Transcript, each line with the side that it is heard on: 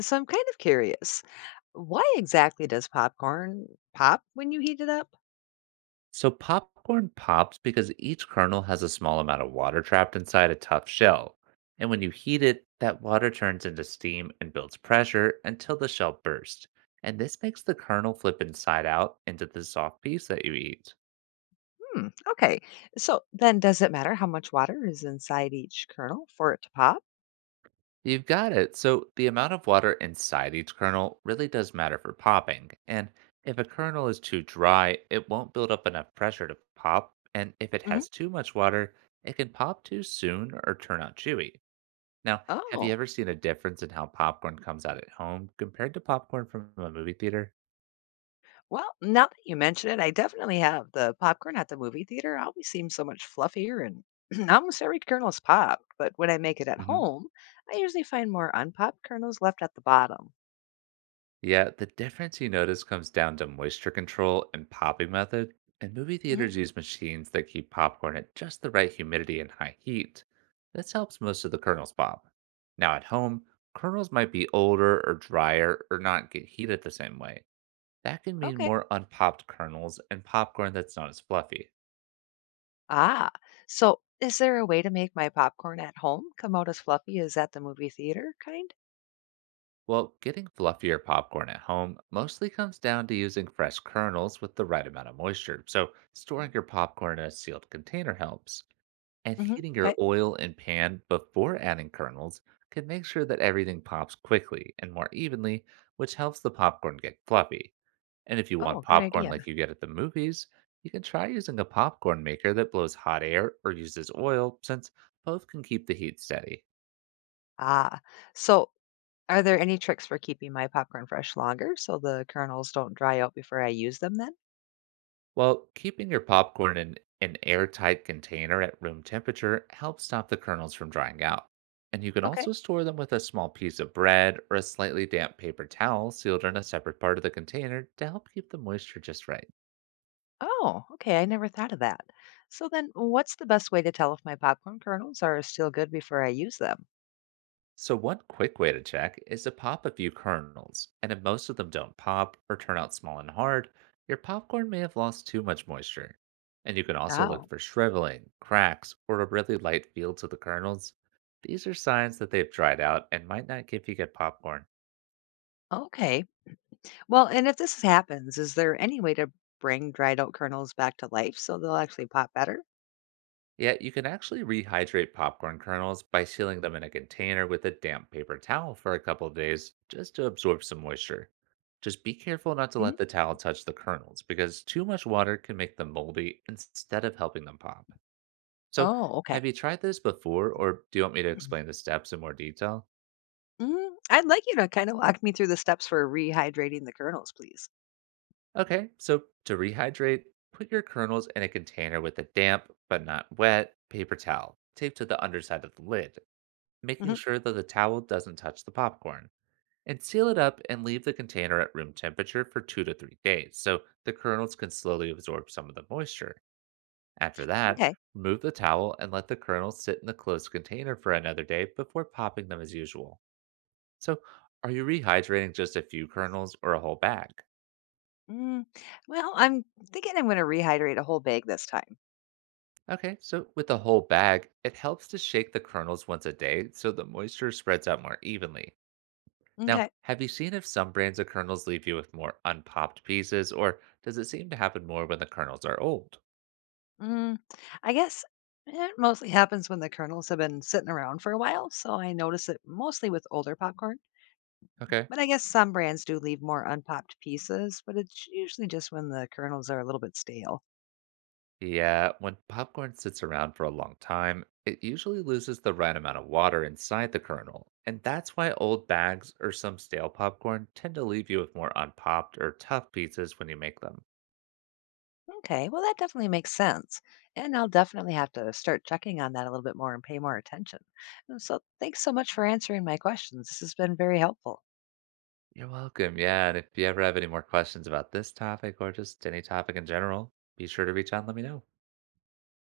left: So I'm kind of curious. Why exactly does popcorn pop when you heat it up?
right: So popcorn pops because each kernel has a small amount of water trapped inside a tough shell. And when you heat it, that water turns into steam and builds pressure until the shell bursts. And this makes the kernel flip inside out into the soft piece that you eat.
left: Hmm. Okay. So then does it matter how much water is inside each kernel for it to pop?
right: You've got it. So the amount of water inside each kernel really does matter for popping. And if a kernel is too dry, it won't build up enough pressure to pop. And if it
left: hmm
right: has too much water, it can pop too soon or turn out chewy. Now, have you
left: Oh,
right: ever seen a difference in how popcorn comes out at home compared to popcorn from a movie theater?
left: well, now that you mention it, I definitely have. The popcorn at the movie theater always seems so much fluffier and almost every kernel's popped. But when I make it at
right: Hmm.
left: home, I usually find more unpopped kernels left at the bottom.
right: Yeah, the difference you notice comes down to moisture control and popping method. And movie
left: hmm
right: theaters use machines that keep popcorn at just the right humidity and high heat. This helps most of the kernels pop. Now, at home, kernels might be older or drier or not get heated the same way. That can mean
left: Okay.
right: more unpopped kernels and popcorn that's not as fluffy.
left: Ah, so is there a way to make my popcorn at home come out as fluffy as at the movie theater kind?
right: Well, getting fluffier popcorn at home mostly comes down to using fresh kernels with the right amount of moisture. So, storing your popcorn in a sealed container helps. And
left: hmm
right: heating your
left: Okay.
right: oil and pan before adding kernels can make sure that everything pops quickly and more evenly, which helps the popcorn get fluffy. And if you
left: Oh,
right: want
left: good
right: popcorn
left: idea.
right: like you get at the movies, you can try using a popcorn maker that blows hot air or uses oil, since both can keep the heat steady.
left: Ah, so are there any tricks for keeping my popcorn fresh longer so the kernels don't dry out before I use them then?
right: Well, keeping your popcorn in an airtight container at room temperature helps stop the kernels from drying out. And you can
left: Okay.
right: also store them with a small piece of bread or a slightly damp paper towel sealed in a separate part of the container to help keep the moisture just right.
left: Oh, okay. I never thought of that. So then, what's the best way to tell if my popcorn kernels are still good before I use them?
right: So, one quick way to check is to pop a few kernels, and if most of them don't pop or turn out small and hard, your popcorn may have lost too much moisture. And you can also look
left: Oh,
right: for shriveling, cracks, or a really light feel to the kernels. These are signs that they've dried out and might not give you good popcorn.
left: okay. Well, and if this happens, is there any way to bring dried out kernels back to life so they'll actually pop better?
right: Yeah, you can actually rehydrate popcorn kernels by sealing them in a container with a damp paper towel for a couple of days just to absorb some moisture. Just be careful not to let the towel touch the kernels because too much water can make them moldy instead of helping them pop. So,
left: Oh, okay.
right: have you tried this before or do you want me to
left: Mhm.
right: explain the steps in more detail?
left: I'd like you to kind of walk me through the steps for rehydrating the kernels, please.
right: Okay, so to rehydrate, put your kernels in a container with a damp but not wet paper towel taped to the underside of the lid, making
left: hmm
right: sure that the towel doesn't touch the popcorn, and seal it up and leave the container at room temperature for 2 to 3 days so the kernels can slowly absorb some of the moisture. After that,
left: Okay.
right: remove the towel and let the kernels sit in the closed container for another day before popping them as usual. So, are you rehydrating just a few kernels or a whole bag?
left: Mm, well, I'm thinking I'm going to rehydrate a whole bag this time.
right: Okay, so with a whole bag, it helps to shake the kernels once a day so the moisture spreads out more evenly. Now,
left: Okay.
right: have you seen if some brands of kernels leave you with more unpopped pieces, or does it seem to happen more when the kernels are old?
left: Mm, I guess it mostly happens when the kernels have been sitting around for a while, so I notice it mostly with older popcorn.
right: Okay.
left: But I guess some brands do leave more unpopped pieces, but it's usually just when the kernels are a little bit stale.
right: Yeah, when popcorn sits around for a long time, it usually loses the right amount of water inside the kernel. And that's why old bags or some stale popcorn tend to leave you with more unpopped or tough pieces when you make them.
left: Okay, well, that definitely makes sense. And I'll definitely have to start checking on that a little bit more and pay more attention. And, thanks so much for answering my questions. This has been very helpful.
right: You're welcome. Yeah, and if you ever have any more questions about this topic or just any topic in general, be sure to reach out and let me know.